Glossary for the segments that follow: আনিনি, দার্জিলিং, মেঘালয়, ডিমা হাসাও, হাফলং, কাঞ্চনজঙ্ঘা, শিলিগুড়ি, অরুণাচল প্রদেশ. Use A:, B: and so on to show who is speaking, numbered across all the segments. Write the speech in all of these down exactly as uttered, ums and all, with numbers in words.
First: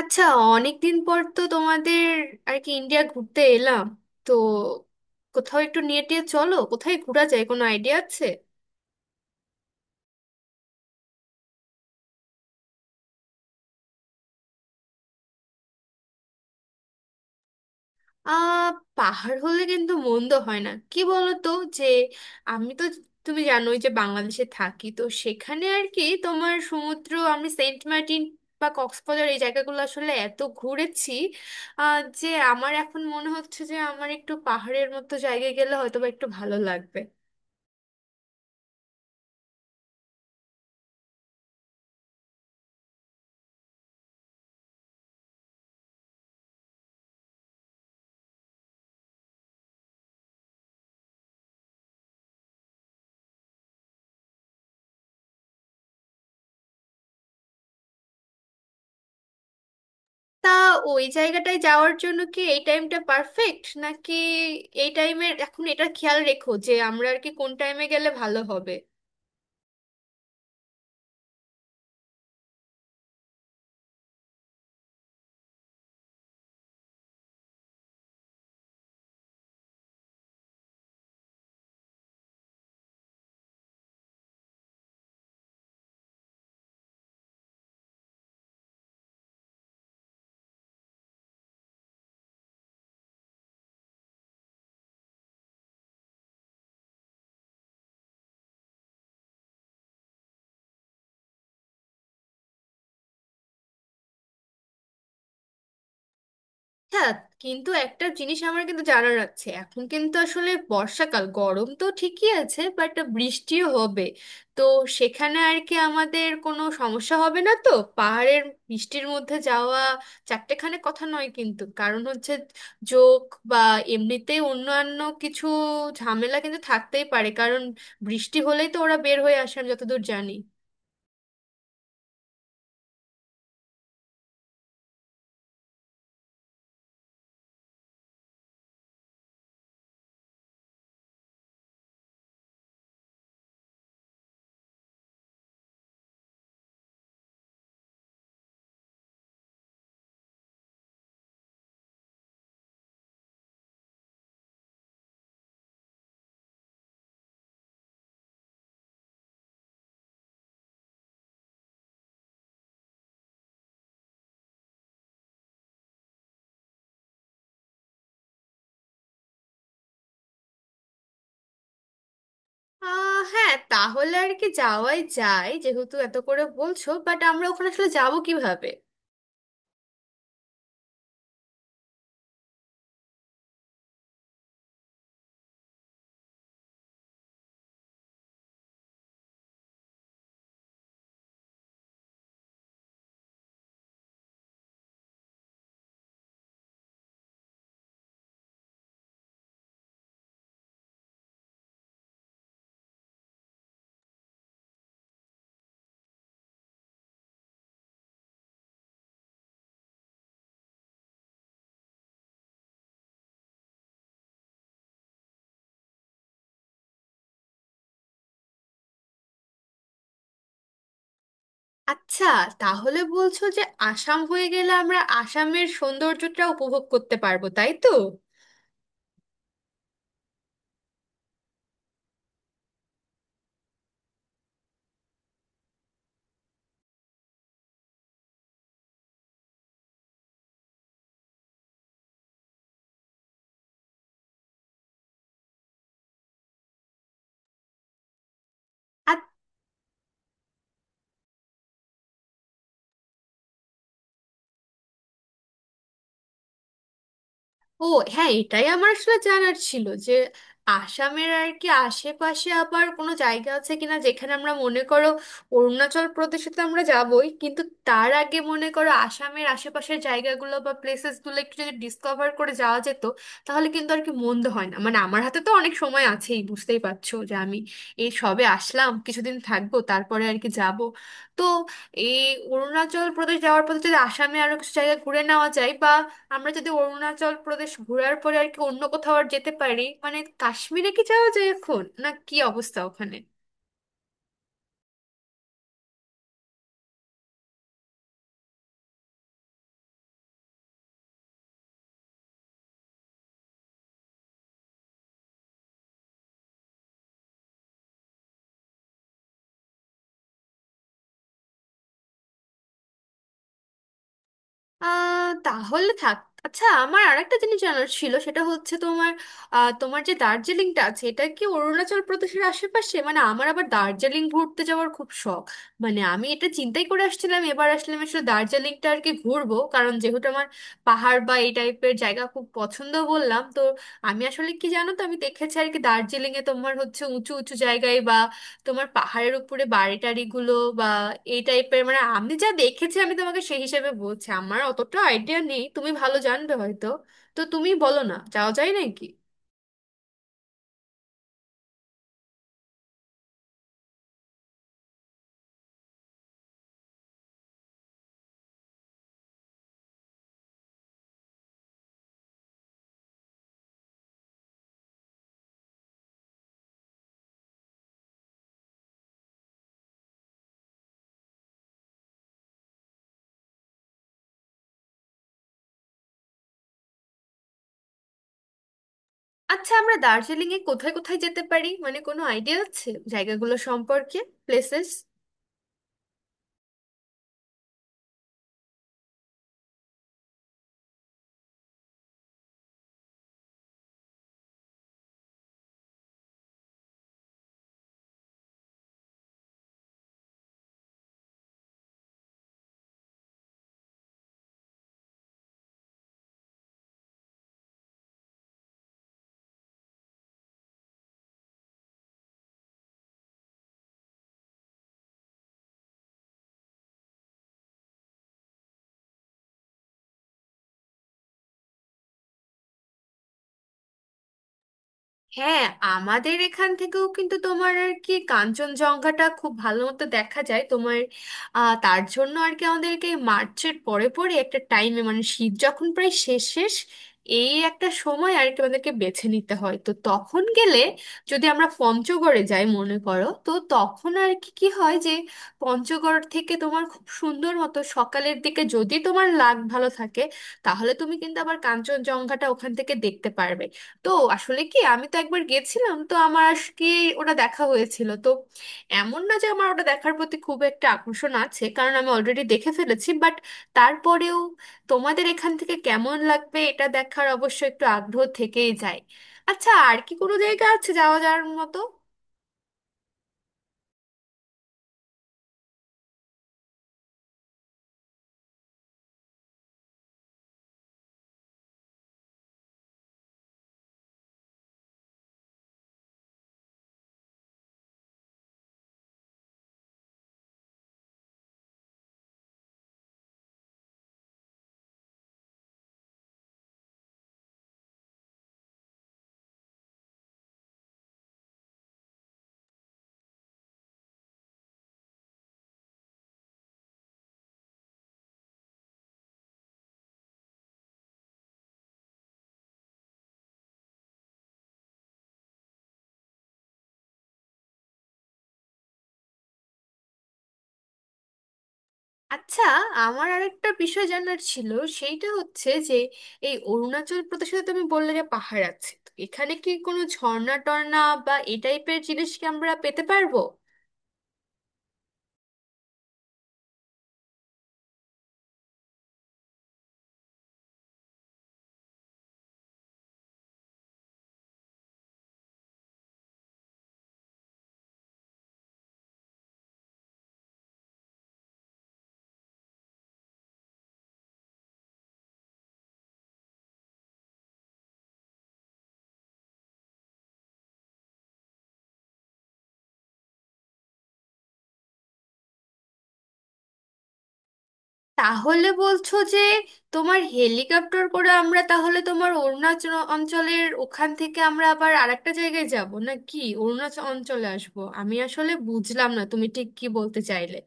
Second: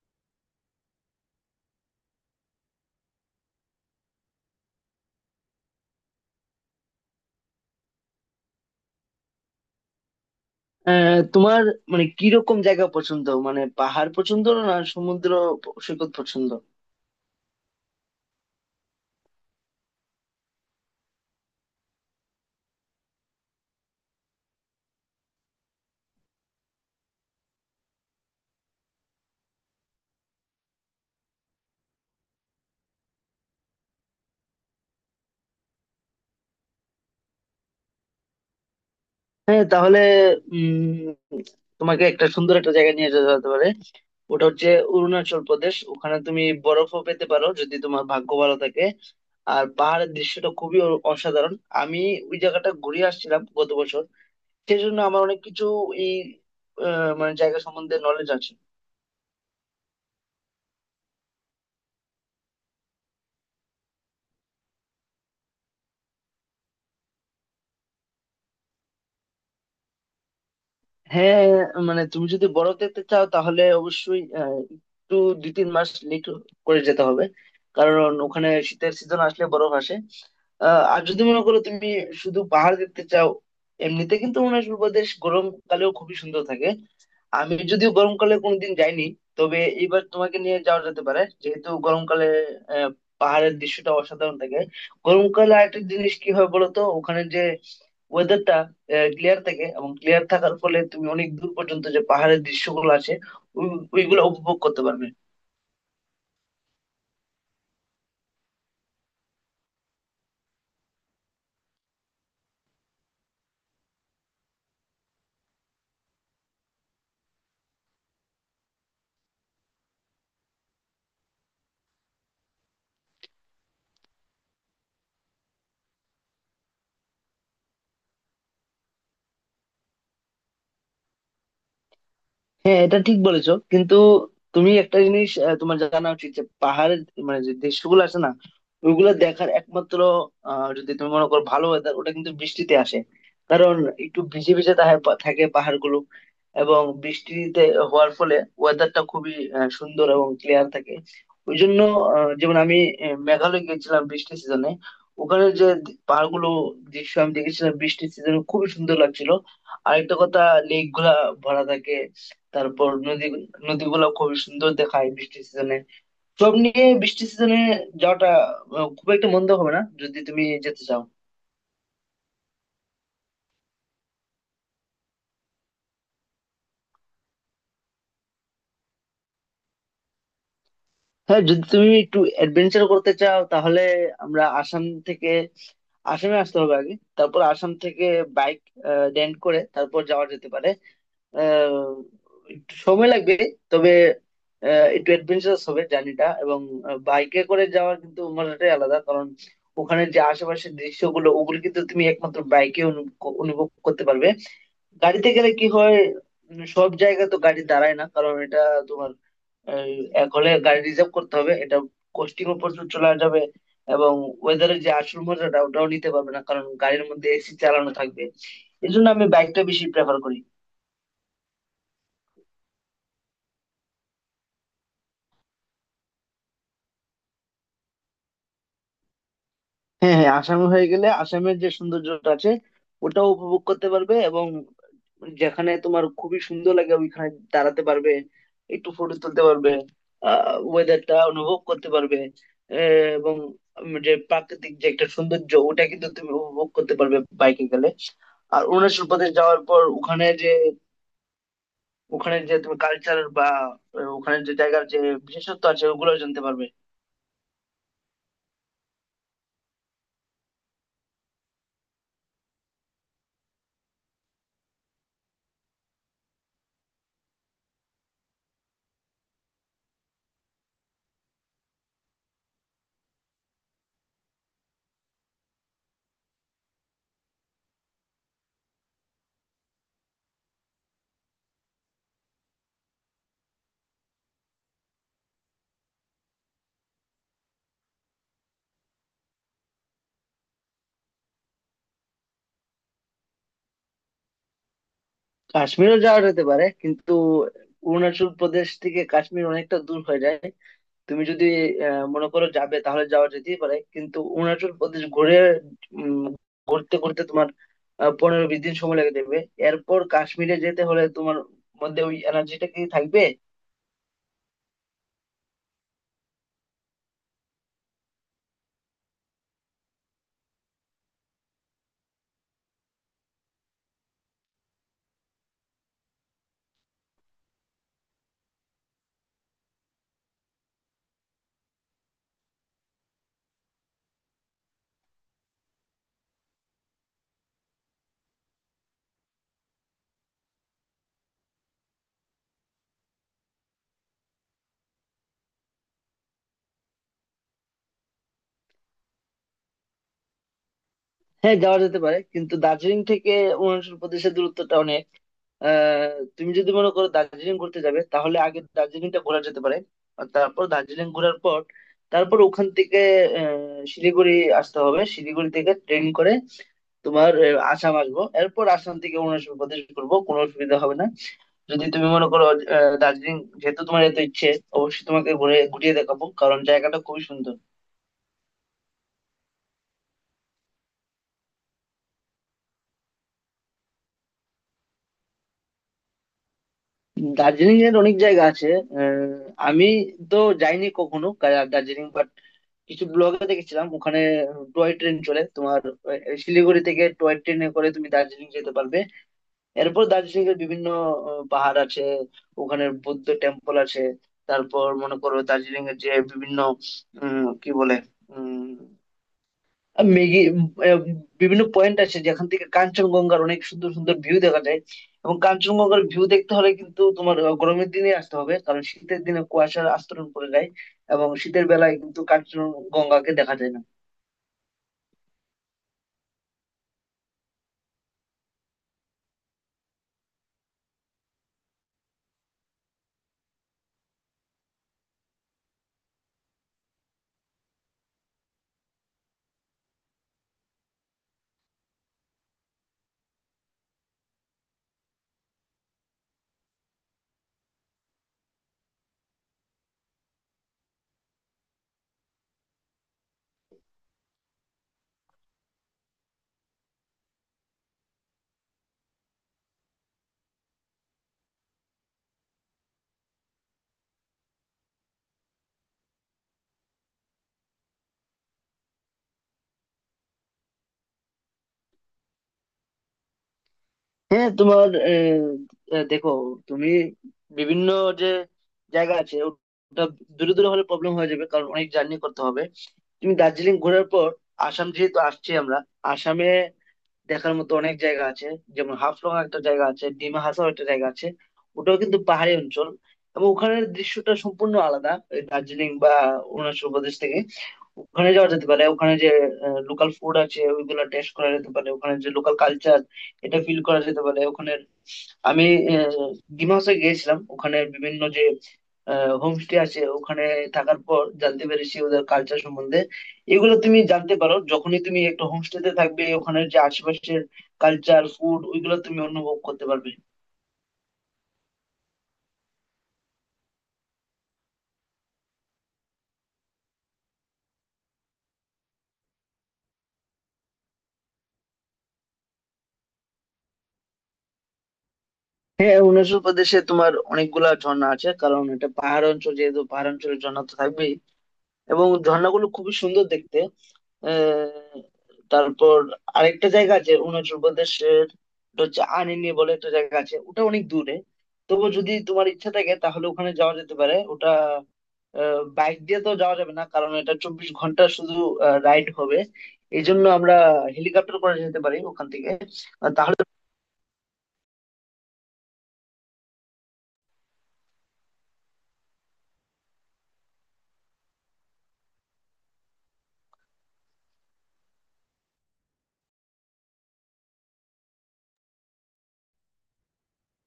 A: আচ্ছা, অনেকদিন পর তো তোমাদের আর কি ইন্ডিয়া ঘুরতে এলাম। তো কোথাও একটু নিয়ে টিয়ে চলো, কোথায় ঘোরা যায়, কোনো আইডিয়া আছে?
B: আহ, তোমার মানে কিরকম জায়গা পছন্দ? মানে পাহাড় পছন্দ না সমুদ্র প- সৈকত পছন্দ?
A: আহ পাহাড় হলে কিন্তু মন্দ হয় না, কি বলো তো? যে আমি তো, তুমি জানোই যে বাংলাদেশে থাকি, তো সেখানে আর কি তোমার সমুদ্র, আমি সেন্ট মার্টিন বা কক্সবাজার এই জায়গাগুলো আসলে এত ঘুরেছি। আহ যে আমার এখন মনে হচ্ছে যে আমার একটু পাহাড়ের মতো জায়গায় গেলে হয়তো বা একটু ভালো লাগবে।
B: হ্যাঁ, তাহলে উম তোমাকে একটা সুন্দর একটা জায়গা নিয়ে যেতে হতে পারে। ওটা হচ্ছে অরুণাচল প্রদেশ। ওখানে তুমি বরফও পেতে পারো যদি তোমার ভাগ্য ভালো থাকে। আর পাহাড়ের দৃশ্যটা খুবই অ- অসাধারণ। আমি ওই জায়গাটা ঘুরে আসছিলাম গত বছর, সেই জন্য আমার অনেক কিছু এই আহ, মানে জায়গা সম্বন্ধে নলেজ আছে।
A: তা ওই জায়গাটায় যাওয়ার জন্য কি এই টাইমটা পারফেক্ট নাকি? এই টাইমের এখন এটা খেয়াল রেখো যে আমরা আর কি কোন টাইমে গেলে ভালো হবে।
B: হ্যাঁ, মানে তুমি যদি বরফ দেখতে চাও তাহলে অবশ্যই আহ, একটু দুই তিন মাস লেট করে যেতে হবে, কারণ ওখানে শীতের সিজন আসলে বরফ আসে। আহ, আর যদি মনে করো তুমি শুধু পাহাড় দেখতে চাও, এমনিতে কিন্তু অরুণাচল প্রদেশ গরমকালেও খুবই সুন্দর থাকে। আমি যদিও গরমকালে কোনোদিন যাইনি, তবে এবার তোমাকে নিয়ে যাওয়া যেতে পারে, যেহেতু গরমকালে আহ, পাহাড়ের দৃশ্যটা অসাধারণ থাকে। গরমকালে আরেকটা জিনিস কি হয় বলো তো, ওখানে যে ওয়েদারটা ক্লিয়ার থাকে, এবং ক্লিয়ার থাকার ফলে তুমি অনেক দূর পর্যন্ত যে পাহাড়ের দৃশ্যগুলো আছে ওই- ওইগুলো উপভোগ করতে পারবে।
A: হ্যাঁ, কিন্তু একটা জিনিস আমার কিন্তু জানার আছে, এখন কিন্তু আসলে বর্ষাকাল, গরম তো ঠিকই আছে বাট বৃষ্টিও হবে। তো সেখানে আর কি আমাদের কোনো সমস্যা হবে না তো? পাহাড়ের বৃষ্টির মধ্যে যাওয়া চারটেখানে কথা নয় কিন্তু, কারণ হচ্ছে যোগ বা এমনিতে অন্যান্য কিছু ঝামেলা কিন্তু থাকতেই পারে, কারণ বৃষ্টি হলেই তো ওরা বের হয়ে আসে আমি যতদূর জানি।
B: হ্যাঁ, এটা ঠিক বলেছো, কিন্তু তুমি একটা জিনিস আহ, তোমার জানা উচিত, যে পাহাড়ের মানে যে দৃশ্যগুলো আছে না, ওইগুলো দেখার একমাত্র আহ, যদি তুমি মনে করো ভালো ওয়েদার, ওটা কিন্তু বৃষ্টিতে আসে। কারণ একটু ভিজে ভিজে থাকে, থাকে পাহাড়গুলো, এবং বৃষ্টিতে হওয়ার ফলে ওয়েদারটা খুবই আহ, সুন্দর এবং ক্লিয়ার থাকে। ওই জন্য আহ, যেমন আমি আহ, মেঘালয় গিয়েছিলাম বৃষ্টির সিজনে, ওখানে যে পাহাড়গুলো দৃশ্য আমি দেখেছিলাম বৃষ্টির সিজনে, খুবই সুন্দর লাগছিল। আরেকটা কথা, লেক গুলা ভরা থাকে, তারপর নদী, নদীগুলো খুবই সুন্দর দেখায় বৃষ্টির সিজনে। সব নিয়ে বৃষ্টির সিজনে যাওয়াটা আহ, খুব একটা মন্দ হবে না যদি তুমি যেতে চাও।
A: আহ হ্যাঁ, তাহলে আর কি যাওয়াই যায়, যেহেতু এত করে বলছো, বাট আমরা ওখানে আসলে যাবো কিভাবে?
B: হ্যাঁ, যদি তুমি একটু অ্যাডভেঞ্চার করতে চাও তাহলে আমরা আসাম থেকে, আসামে আসতে হবে আগে, তারপর আসাম থেকে বাইক রেন্ট করে তারপর যাওয়া যেতে পারে। আহ, একটু সময় লাগবে, তবে আহ, একটু অ্যাডভেঞ্চারাস হবে জার্নিটা, এবং বাইকে করে যাওয়ার কিন্তু মজাটাই আলাদা। কারণ ওখানে যে আশেপাশের দৃশ্যগুলো, ওগুলো কিন্তু তুমি একমাত্র বাইকে অনুভব করতে পারবে। গাড়িতে গেলে কি হয়, উম, সব জায়গায় তো গাড়ি দাঁড়ায় না, কারণ এটা তোমার আহ, এক হলে গাড়ি রিজার্ভ করতে হবে, এটা কস্টিংও প্রচুর চলে যাবে, এবং ওয়েদারের যে আসল মজাটা ওটাও নিতে পারবে না, কারণ গাড়ির মধ্যে এসি চালানো থাকবে। এই জন্য আমি বাইকটা বেশি প্রেফার করি।
A: আচ্ছা, তাহলে বলছো যে আসাম হয়ে গেলে আমরা আসামের সৌন্দর্যটা উপভোগ করতে পারবো, তাই তো?
B: হ্যাঁ, হ্যাঁ, আসামে হয়ে গেলে আসামের যে সৌন্দর্যটা আছে ওটাও উপভোগ করতে পারবে, এবং যেখানে তোমার খুবই সুন্দর লাগে ওইখানে দাঁড়াতে পারবে, একটু ফটো তুলতে পারবে, আহ ওয়েদারটা অনুভব করতে পারবে। আহ, এবং উম যে প্রাকৃতিক যে একটা সৌন্দর্য ওটা কিন্তু তুমি উপভোগ করতে পারবে বাইকে গেলে। আর অরুণাচল প্রদেশ যাওয়ার পর ওখানে যে, ওখানে যে তুমি কালচার বা আহ, ওখানে যে জায়গার যে বিশেষত্ব আছে ওগুলো জানতে পারবে।
A: ও হ্যাঁ, এটাই আমার আসলে জানার ছিল যে আসামের আর কি আশেপাশে আবার কোনো জায়গা আছে কিনা যেখানে আমরা, মনে করো, অরুণাচল প্রদেশে তো আমরা যাবই, কিন্তু তার আগে মনে করো আসামের আশেপাশের জায়গাগুলো বা প্লেসেসগুলো একটু যদি ডিসকভার করে যাওয়া যেত, তাহলে কিন্তু আর কি মন্দ হয় না। মানে আমার হাতে তো অনেক সময় আছেই, বুঝতেই পারছো যে আমি এই সবে আসলাম, কিছুদিন থাকবো তারপরে আর কি যাব। তো এই অরুণাচল প্রদেশ যাওয়ার পথে যদি আসামে আরো কিছু জায়গা ঘুরে নেওয়া যায়, আমরা যদি অরুণাচল প্রদেশ ঘোরার পরে আর কি অন্য কোথাও আর যেতে পারি, মানে কাশ্মীরে কি যাওয়া যায় এখন, না কি অবস্থা ওখানে?
B: কাশ্মীরও যাওয়া যেতে পারে, কিন্তু অরুণাচল প্রদেশ থেকে কাশ্মীর অনেকটা দূর হয়ে যায়। তুমি যদি আহ, মনে করো যাবে তাহলে যাওয়া যেতেই পারে, কিন্তু অরুণাচল প্রদেশ ঘুরে উম, ঘুরতে ঘুরতে তোমার আহ, পনেরো বিশ দিন সময় লেগে যাবে। এরপর কাশ্মীরে যেতে হলে তোমার মধ্যে ওই এনার্জিটা কি থাকবে?
A: আহ, তাহলে থাক। আচ্ছা, আমার আরেকটা জিনিস জানার ছিল, সেটা হচ্ছে তোমার আহ, তোমার যে দার্জিলিংটা আছে এটা কি অরুণাচল প্রদেশের আশেপাশে? মানে আমার আবার দার্জিলিং ঘুরতে যাওয়ার খুব শখ। মানে আমি এটা চিন্তাই করে আসছিলাম এবার আসলে আমি আসলে দার্জিলিংটা আর কি ঘুরবো, কারণ যেহেতু আমার পাহাড় বা এই টাইপের জায়গা খুব পছন্দ, বললাম তো। আমি আসলে কি জানো তো, আমি দেখেছি আর কি দার্জিলিংয়ে তোমার হচ্ছে উঁচু উঁচু জায়গায় বা তোমার পাহাড়ের উপরে বাড়ি টাড়ি গুলো বা এই টাইপের, মানে আমি যা দেখেছি আমি তোমাকে সেই হিসেবে বলছি, আমার অতটা আইডিয়া নেই, তুমি ভালো জানবে হয়তো। তো তুমি বলো না, যাওয়া যায় নাকি?
B: হ্যাঁ, যাওয়া যেতে পারে, কিন্তু দার্জিলিং থেকে অরুণাচল প্রদেশের দূরত্বটা অনেক। আহ, তুমি যদি মনে করো দার্জিলিং ঘুরতে যাবে তাহলে আগে দার্জিলিংটা ঘোরা যেতে পারে। আর তারপর দার্জিলিং ঘোরার পর, তারপর ওখান থেকে আহ, শিলিগুড়ি আসতে হবে। শিলিগুড়ি থেকে ট্রেন করে তোমার আহ, আসাম আসবো, এরপর আসাম থেকে অরুণাচল প্রদেশ ঘুরবো, কোনো অসুবিধা হবে না। যদি তুমি মনে করো আহ, দার্জিলিং, যেহেতু তোমার এত ইচ্ছে, অবশ্যই তোমাকে ঘুরে ঘুরিয়ে দেখাবো, কারণ জায়গাটা খুবই সুন্দর।
A: আচ্ছা, আমরা দার্জিলিং এ কোথায় কোথায় যেতে পারি, মানে কোনো আইডিয়া আছে জায়গাগুলো সম্পর্কে, প্লেসেস?
B: দার্জিলিং এর অনেক জায়গা আছে। আহ, আমি তো যাইনি কখনো কা- দার্জিলিং, বাট কিছু ব্লগে দেখেছিলাম, ওখানে টয় ট্রেন চলে তোমার। আহ, শিলিগুড়ি থেকে টয় ট্রেনে করে তুমি দার্জিলিং যেতে পারবে। এরপর দার্জিলিং এর বিভিন্ন আহ, পাহাড় আছে, ওখানে বৌদ্ধ টেম্পল আছে। তারপর মনে করো দার্জিলিং এর যে বিভিন্ন উম কি বলে, আর মেঘে উম, আহ, বিভিন্ন পয়েন্ট আছে যেখান থেকে কাঞ্চনজঙ্ঘার অনেক সুন্দর সুন্দর ভিউ দেখা যায়। এবং কাঞ্চনজঙ্ঘার ভিউ দেখতে হলে কিন্তু তোমার আহ, গরমের দিনে আসতে হবে, কারণ শীতের দিনে কুয়াশার আস্তরণ পড়ে যায়, এবং শীতের বেলায় কিন্তু কাঞ্চনজঙ্ঘাকে দেখা যায় না।
A: হ্যাঁ, আমাদের এখান থেকেও কিন্তু তোমার আর কি কাঞ্চনজঙ্ঘাটা খুব ভালো মতো দেখা যায় তোমার। আহ, তার জন্য আর কি আমাদেরকে মার্চের পরে পরে একটা টাইমে, মানে শীত যখন প্রায় শেষ শেষ, এই একটা সময় আর কি আমাদেরকে বেছে নিতে হয়। তো তখন গেলে, যদি আমরা পঞ্চগড়ে যাই মনে করো, তো তখন আর কি কি হয় যে পঞ্চগড় থেকে তোমার খুব সুন্দর মতো সকালের দিকে, যদি তোমার লাক ভালো থাকে, তাহলে তুমি কিন্তু আবার কাঞ্চনজঙ্ঘাটা ওখান থেকে দেখতে পারবে। তো আসলে কি, আমি তো একবার গেছিলাম তো আমার আজকে ওটা দেখা হয়েছিল, তো এমন না যে আমার ওটা দেখার প্রতি খুব একটা আকর্ষণ আছে, কারণ আমি অলরেডি দেখে ফেলেছি, বাট তারপরেও তোমাদের এখান থেকে কেমন লাগবে এটা দেখার অবশ্য একটু আগ্রহ থেকেই যায়। আচ্ছা, আর কি কোনো জায়গা আছে যাওয়া যাওয়ার মতো?
B: হ্যাঁ, তোমার আহ, আহ, দেখো, তুমি বিভিন্ন যে জায়গা আছে ওটা দূরে দূরে হলে প্রবলেম হয়ে যাবে, কারণ অনেক জার্নি করতে হবে। তুমি দার্জিলিং ঘোরার পর, আসাম যেহেতু আসছি আমরা, আসামে দেখার মতো অনেক জায়গা আছে। যেমন হাফলং একটা জায়গা আছে, ডিমা হাসাও একটা জায়গা আছে, ওটাও কিন্তু পাহাড়ি অঞ্চল, এবং ওখানের দৃশ্যটা সম্পূর্ণ আলাদা এই দার্জিলিং বা অরুণাচল প্রদেশ থেকে। ওখানে যাওয়া যেতে পারে, ওখানে যে লোকাল ফুড আছে ওইগুলো টেস্ট করা যেতে পারে, ওখানে যে লোকাল কালচার, এটা ফিল করা যেতে পারে। ওখানে আমি আহ, ডিমা হাসাও গিয়েছিলাম, ওখানে বিভিন্ন যে হোমস্টে আছে, ওখানে থাকার পর জানতে পেরেছি ওদের কালচার সম্বন্ধে। এগুলো তুমি জানতে পারো যখনই তুমি একটা হোমস্টেতে থাকবে, ওখানে যে আশেপাশের কালচার, ফুড, ওইগুলো তুমি অনুভব করতে পারবে।
A: আচ্ছা, আমার আরেকটা বিষয় জানার ছিল, সেইটা হচ্ছে যে এই অরুণাচল প্রদেশে তো তুমি বললে যে পাহাড় আছে, তো এখানে কি কোনো ঝর্ণা টর্ণা বা এই টাইপের জিনিস কি আমরা পেতে পারবো?
B: হ্যাঁ, অরুণাচল প্রদেশে তোমার অনেকগুলা ঝর্ণা আছে, কারণ এটা পাহাড় অঞ্চল, যেহেতু পাহাড় অঞ্চলের ঝর্ণা তো থাকবেই। এবং ঝর্ণাগুলো খুবই সুন্দর দেখতে। আহ, তারপর আরেকটা জায়গা আছে অরুণাচল প্রদেশের, এটা হচ্ছে আনিনি বলে একটা জায়গা আছে, ওটা অনেক দূরে। তবু যদি তোমার ইচ্ছা থাকে তাহলে ওখানে যাওয়া যেতে পারে। ওটা বাইক দিয়ে তো যাওয়া যাবে না, কারণ এটা চব্বিশ ঘন্টা শুধু রাইড হবে। এই জন্য আমরা হেলিকপ্টার করে যেতে পারি ওখান থেকে, আর তাহলে।
A: তাহলে বলছো যে তোমার হেলিকপ্টার করে আমরা তাহলে তোমার অরুণাচল অঞ্চলের ওখান থেকে আমরা আবার আরেকটা জায়গায় যাব, না কি অরুণাচল অঞ্চলে আসবো? আমি আসলে বুঝলাম না তুমি ঠিক কি বলতে চাইলে।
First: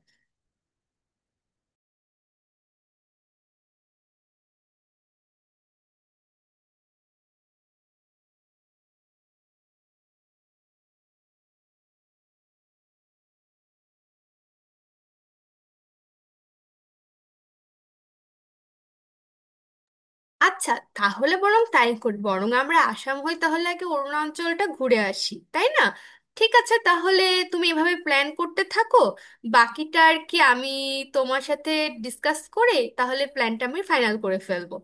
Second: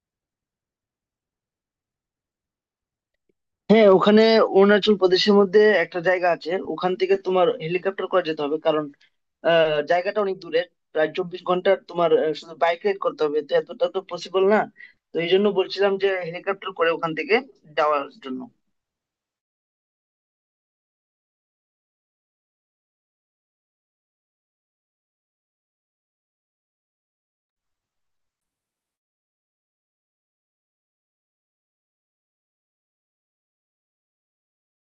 B: হ্যাঁ, ওখানে অরুণাচল প্রদেশের মধ্যে একটা জায়গা আছে, ওখান থেকে তোমার হেলিকপ্টার করে যেতে হবে, কারণ আহ, জায়গাটা অনেক দূরের, প্রায় চব্বিশ ঘন্টা তোমার আহ, শুধু বাইক রাইড করতে হবে, তো এতটা তো পসিবল না। তো এই জন্য বলছিলাম যে হেলিকপ্টার করে ওখান থেকে যাওয়ার জন্য।
A: আচ্ছা, তাহলে বরং তাই করি, বরং আমরা আসাম হয়ে তাহলে আগে অরুণাচলটা ঘুরে আসি, তাই না? ঠিক আছে তাহলে, তুমি এভাবে প্ল্যান করতে থাকো, বাকিটা আর কি আমি তোমার সাথে ডিসকাস করে তাহলে প্ল্যানটা আমি ফাইনাল করে ফেলবো।